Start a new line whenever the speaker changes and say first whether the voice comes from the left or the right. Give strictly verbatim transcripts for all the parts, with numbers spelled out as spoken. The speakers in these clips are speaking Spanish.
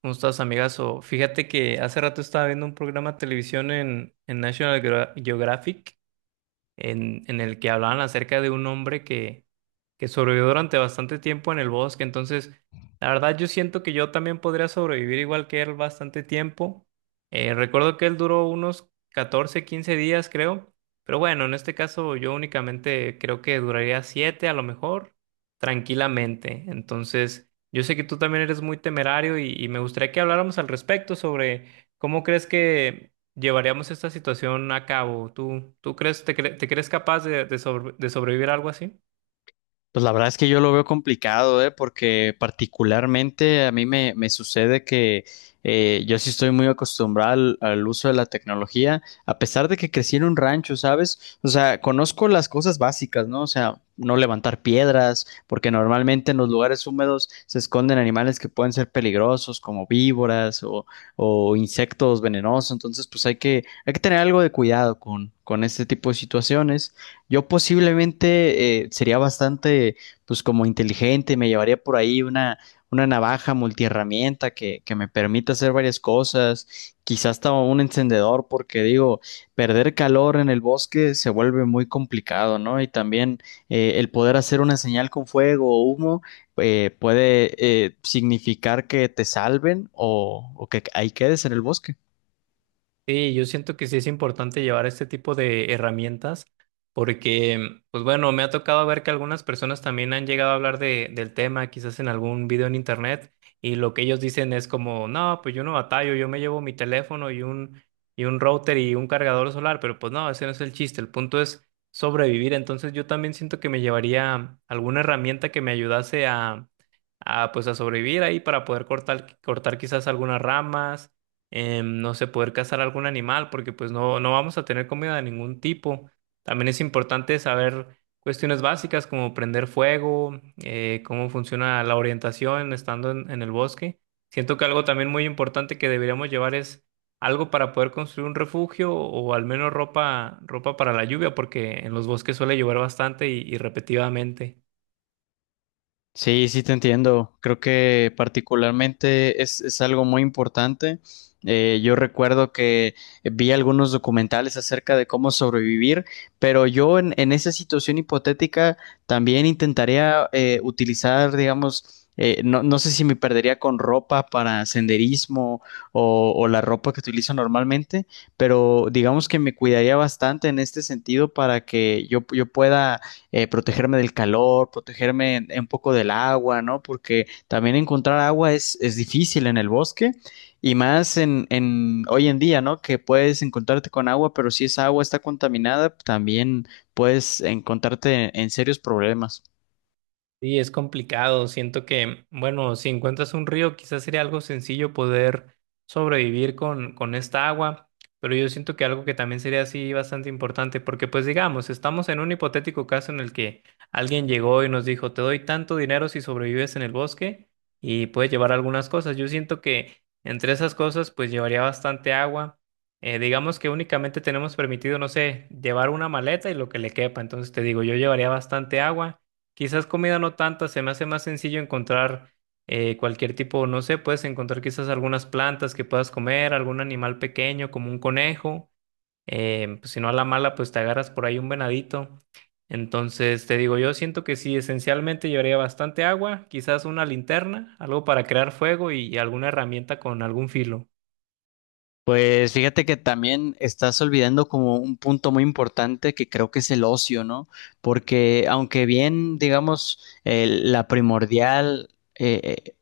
right: ¿Cómo estás, amigazo? Fíjate que hace rato estaba viendo un programa de televisión en, en National Geo- Geographic en, en el que hablaban acerca de un hombre que, que sobrevivió durante bastante tiempo en el bosque. Entonces, la verdad yo siento que yo también podría sobrevivir igual que él bastante tiempo. Eh, recuerdo que él duró unos catorce quince días, creo. Pero bueno, en este caso yo únicamente creo que duraría siete, a lo mejor, tranquilamente. Entonces, yo sé que tú también eres muy temerario y, y me gustaría que habláramos al respecto sobre cómo crees que llevaríamos esta situación a cabo. ¿Tú, tú crees, te, cre- te crees capaz de, de sobre- de sobrevivir a algo así?
left: Pues la verdad es que yo lo veo complicado, ¿eh? Porque particularmente a mí me, me sucede que eh, yo sí estoy muy acostumbrado al, al uso de la tecnología, a pesar de que crecí en un rancho, ¿sabes? O sea, conozco las cosas básicas, ¿no? O sea, no levantar piedras, porque normalmente en los lugares húmedos se esconden animales que pueden ser peligrosos, como víboras o, o insectos venenosos. Entonces, pues hay que, hay que tener algo de cuidado con, con este tipo de situaciones. Yo posiblemente eh, sería bastante, pues como inteligente, me llevaría por ahí una, una navaja multiherramienta que, que me permita hacer varias cosas, quizás hasta un encendedor, porque digo, perder calor en el bosque se vuelve muy complicado, ¿no? Y también eh, el poder hacer una señal con fuego o humo eh, puede eh, significar que te salven o, o que ahí quedes en el bosque.
right: Sí, yo siento que sí es importante llevar este tipo de herramientas porque, pues bueno, me ha tocado ver que algunas personas también han llegado a hablar de, del tema, quizás en algún video en internet, y lo que ellos dicen es como, no, pues yo no batallo, yo me llevo mi teléfono y un, y un router y un cargador solar, pero pues no, ese no es el chiste, el punto es sobrevivir. Entonces yo también siento que me llevaría alguna herramienta que me ayudase a, a pues a sobrevivir ahí para poder cortar, cortar quizás algunas ramas. Em, no sé, poder cazar algún animal, porque pues no, no vamos a tener comida de ningún tipo. También es importante saber cuestiones básicas como prender fuego, eh, cómo funciona la orientación estando en, en el bosque. Siento que algo también muy importante que deberíamos llevar es algo para poder construir un refugio o al menos ropa, ropa para la lluvia, porque en los bosques suele llover bastante y y repetidamente.
left: Sí, sí te entiendo. Creo que particularmente es, es algo muy importante. Eh, yo recuerdo que vi algunos documentales acerca de cómo sobrevivir, pero yo en, en esa situación hipotética también intentaría eh, utilizar, digamos, eh, no, no sé si me perdería con ropa para senderismo o, o la ropa que utilizo normalmente, pero digamos que me cuidaría bastante en este sentido para que yo, yo pueda eh, protegerme del calor, protegerme en- un poco del agua, ¿no? Porque también encontrar agua es, es difícil en el bosque y más en, en hoy en día, ¿no? Que puedes encontrarte con agua, pero si esa agua está contaminada, también puedes encontrarte en serios problemas.
right: Sí, es complicado. Siento que, bueno, si encuentras un río, quizás sería algo sencillo poder sobrevivir con, con esta agua, pero yo siento que algo que también sería así bastante importante, porque pues digamos, estamos en un hipotético caso en el que alguien llegó y nos dijo, te doy tanto dinero si sobrevives en el bosque y puedes llevar algunas cosas. Yo siento que entre esas cosas, pues llevaría bastante agua. Eh, digamos que únicamente tenemos permitido, no sé, llevar una maleta y lo que le quepa. Entonces te digo, yo llevaría bastante agua. Quizás comida no tanta, se me hace más sencillo encontrar eh, cualquier tipo, no sé, puedes encontrar quizás algunas plantas que puedas comer, algún animal pequeño como un conejo. Eh, pues, si no a la mala, pues te agarras por ahí un venadito. Entonces, te digo, yo siento que sí, esencialmente llevaría bastante agua, quizás una linterna, algo para crear fuego y alguna herramienta con algún filo.
left: Pues fíjate que también estás olvidando como un punto muy importante que creo que es el ocio, ¿no? Porque aunque bien, digamos, el- la primordial eh, eh,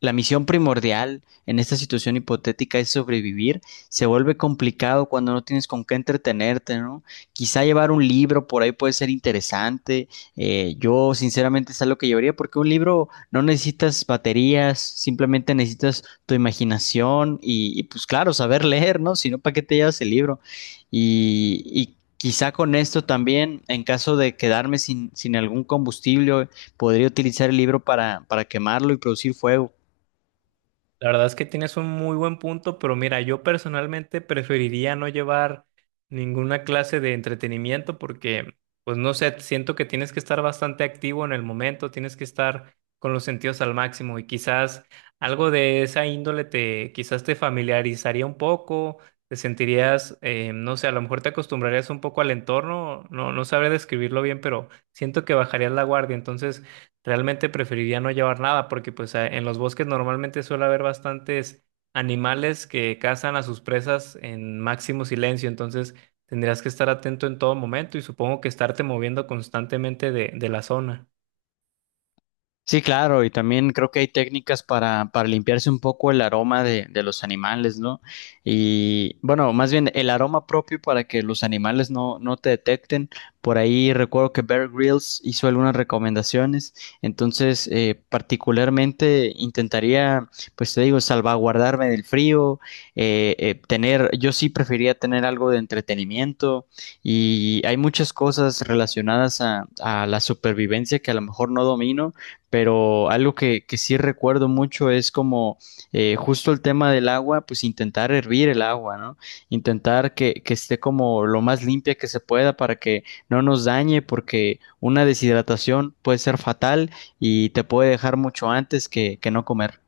left: la misión primordial en esta situación hipotética es sobrevivir. Se vuelve complicado cuando no tienes con qué entretenerte, ¿no? Quizá llevar un libro por ahí puede ser interesante. Eh, yo sinceramente es algo que llevaría porque un libro no necesitas baterías, simplemente necesitas tu imaginación y, y pues claro, saber leer, ¿no? Si no, ¿para qué te llevas el libro? Y, y Quizá con esto también, en caso de quedarme sin, sin algún combustible, podría utilizar el libro para, para quemarlo y producir fuego.
right: La verdad es que tienes un muy buen punto, pero mira, yo personalmente preferiría no llevar ninguna clase de entretenimiento porque, pues no sé, siento que tienes que estar bastante activo en el momento, tienes que estar con los sentidos al máximo y quizás algo de esa índole te, quizás te familiarizaría un poco, te sentirías, eh, no sé, a lo mejor te acostumbrarías un poco al entorno, no, no sabré describirlo bien, pero siento que bajarías la guardia, entonces. Realmente preferiría no llevar nada porque pues a- en los bosques normalmente suele haber bastantes animales que cazan a sus presas en máximo silencio. Entonces tendrías que estar atento en todo momento y supongo que estarte moviendo constantemente de, de la zona.
left: Sí, claro, y también creo que hay técnicas para, para limpiarse un poco el aroma de, de los animales, ¿no? Y bueno, más bien el aroma propio para que los animales no, no te detecten. Por ahí recuerdo que Bear Grylls hizo algunas recomendaciones, entonces eh, particularmente intentaría, pues te digo, salvaguardarme del frío, eh, eh, tener, yo sí preferiría tener algo de entretenimiento y hay muchas cosas relacionadas a a la supervivencia que a lo mejor no domino pero algo que, que sí recuerdo mucho es como eh, justo el tema del agua, pues intentar hervir el agua, ¿no? Intentar que, que esté como lo más limpia que se pueda para que no nos dañe, porque una deshidratación puede ser fatal y te puede dejar mucho antes que, que no comer.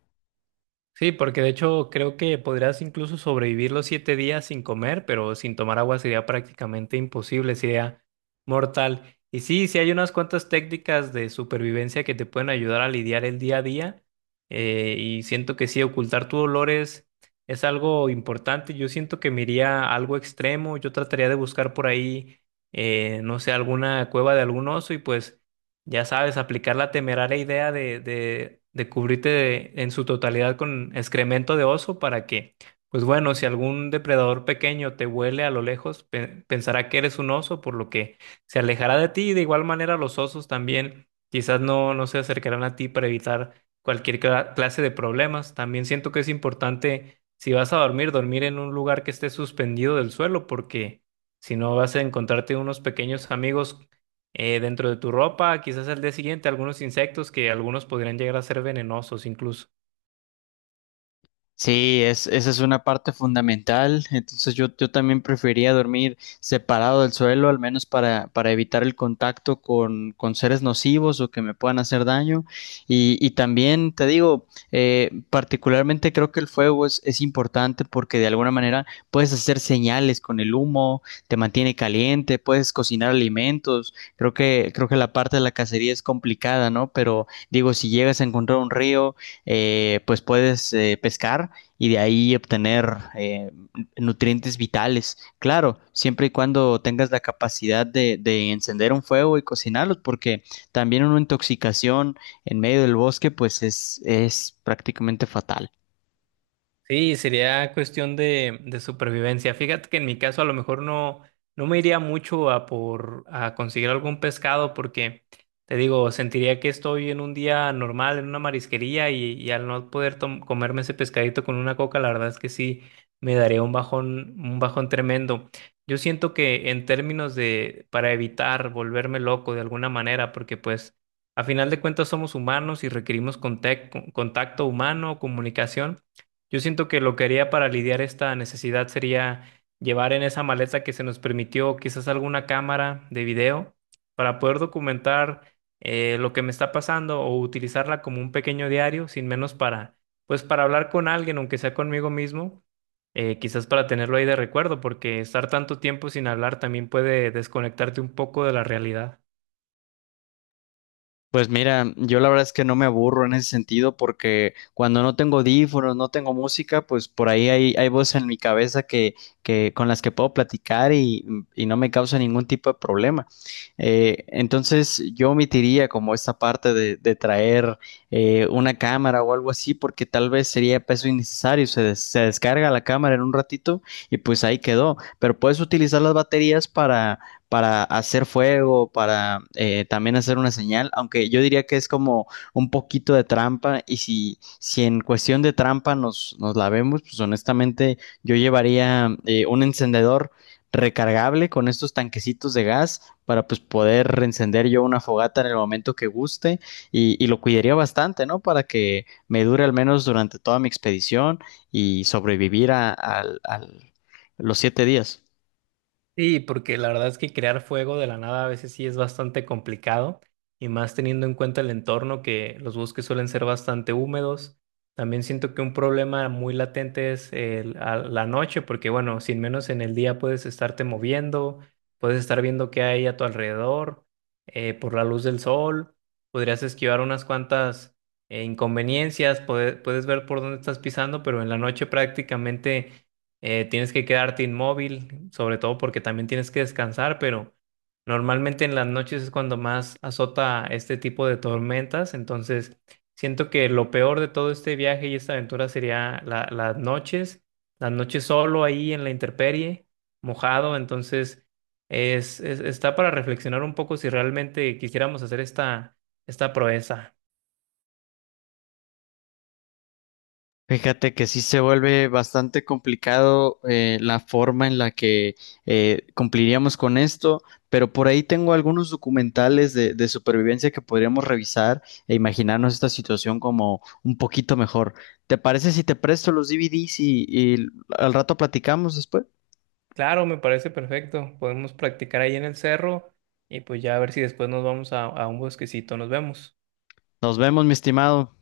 right: Sí, porque de hecho creo que podrías incluso sobrevivir los siete días sin comer, pero sin tomar agua sería prácticamente imposible, sería mortal. Y sí, sí hay unas cuantas técnicas de supervivencia que te pueden ayudar a lidiar el día a día. Eh, y siento que sí, ocultar tus dolores es algo importante. Yo siento que me iría a algo extremo. Yo trataría de buscar por ahí, eh, no sé, alguna cueva de algún oso y pues... Ya sabes, aplicar la temeraria idea de, de- de cubrirte de- en su totalidad con excremento de oso para que, pues bueno, si algún depredador pequeño te huele a lo lejos, pe- pensará que eres un oso, por lo que se alejará de ti. Y de igual manera, los osos también quizás no, no se acercarán a ti para evitar cualquier cla- clase de problemas. También siento que es importante, si vas a dormir, dormir en un lugar que esté suspendido del suelo, porque si no vas a encontrarte unos pequeños amigos eh, dentro de tu ropa, quizás al día siguiente algunos insectos que algunos podrían llegar a ser venenosos incluso.
left: Sí, es, esa es una parte fundamental. Entonces yo, yo también prefería dormir separado del suelo, al menos para, para evitar el contacto con, con seres nocivos o que me puedan hacer daño. Y, y también te digo, eh, particularmente creo que el fuego es, es importante porque de alguna manera puedes hacer señales con el humo, te mantiene caliente, puedes cocinar alimentos. Creo que, creo que la parte de la cacería es complicada, ¿no? Pero digo, si llegas a encontrar un río eh, pues puedes eh, pescar y de ahí obtener eh, nutrientes vitales. Claro, siempre y cuando tengas la capacidad de, de encender un fuego y cocinarlos, porque también una intoxicación en medio del bosque, pues es, es prácticamente fatal.
right: Sí, sería cuestión de, de supervivencia. Fíjate que en mi caso a lo mejor no, no me iría mucho a por a conseguir algún pescado porque te digo, sentiría que estoy en un día normal, en una marisquería, y, y al no poder tom- comerme ese pescadito con una coca, la verdad es que sí me daría un bajón, un bajón tremendo. Yo siento que en términos de, para evitar volverme loco de alguna manera, porque pues a final de cuentas somos humanos y requerimos contec- contacto humano, comunicación. Yo siento que lo que haría para lidiar esta necesidad sería llevar en esa maleta que se nos permitió quizás alguna cámara de video para poder documentar eh, lo que me está pasando o utilizarla como un pequeño diario, sin menos para, pues para hablar con alguien, aunque sea conmigo mismo, eh, quizás para tenerlo ahí de recuerdo, porque estar tanto tiempo sin hablar también puede desconectarte un poco de la realidad.
left: Pues mira, yo la verdad es que no me aburro en ese sentido porque cuando no tengo audífonos, no tengo música, pues por ahí hay, hay voces en mi cabeza que, que con las que puedo platicar y, y no me causa ningún tipo de problema. Eh, entonces yo omitiría como esta parte de, de traer eh, una cámara o algo así porque tal vez sería peso innecesario. Se, des- se descarga la cámara en un ratito y pues ahí quedó. Pero puedes utilizar las baterías para para hacer fuego, para eh, también hacer una señal, aunque yo diría que es como un poquito de trampa y si, si en cuestión de trampa nos, nos la vemos, pues honestamente yo llevaría eh, un encendedor recargable con estos tanquecitos de gas para pues poder reencender yo una fogata en el momento que guste y, y lo cuidaría bastante, ¿no? Para que me dure al menos durante toda mi expedición y sobrevivir a, al- al- los siete días.
right: Sí, porque la verdad es que crear fuego de la nada a veces sí es bastante complicado, y más teniendo en cuenta el entorno que los bosques suelen ser bastante húmedos. También siento que un problema muy latente es el- a la noche, porque bueno, sin menos en el día puedes estarte moviendo, puedes estar viendo qué hay a tu alrededor, eh, por la luz del sol, podrías esquivar unas cuantas eh, inconveniencias, puede- puedes ver por dónde estás pisando, pero en la noche prácticamente eh, tienes que quedarte inmóvil, sobre todo porque también tienes que descansar, pero normalmente en las noches es cuando más azota este tipo de tormentas. Entonces siento que lo peor de todo este viaje y esta aventura sería la- las noches, las noches solo ahí en la intemperie, mojado. Entonces es, es- está para reflexionar un poco si realmente quisiéramos hacer esta, esta proeza.
left: Fíjate que sí se vuelve bastante complicado eh, la forma en la que eh, cumpliríamos con esto, pero por ahí tengo algunos documentales de, de supervivencia que podríamos revisar e imaginarnos esta situación como un poquito mejor. ¿Te parece si te presto los D V Ds y, y al rato platicamos después?
right: Claro, me parece perfecto. Podemos practicar ahí en el cerro y pues ya a ver si después nos vamos a, a un bosquecito. Nos vemos.
left: Nos vemos, mi estimado.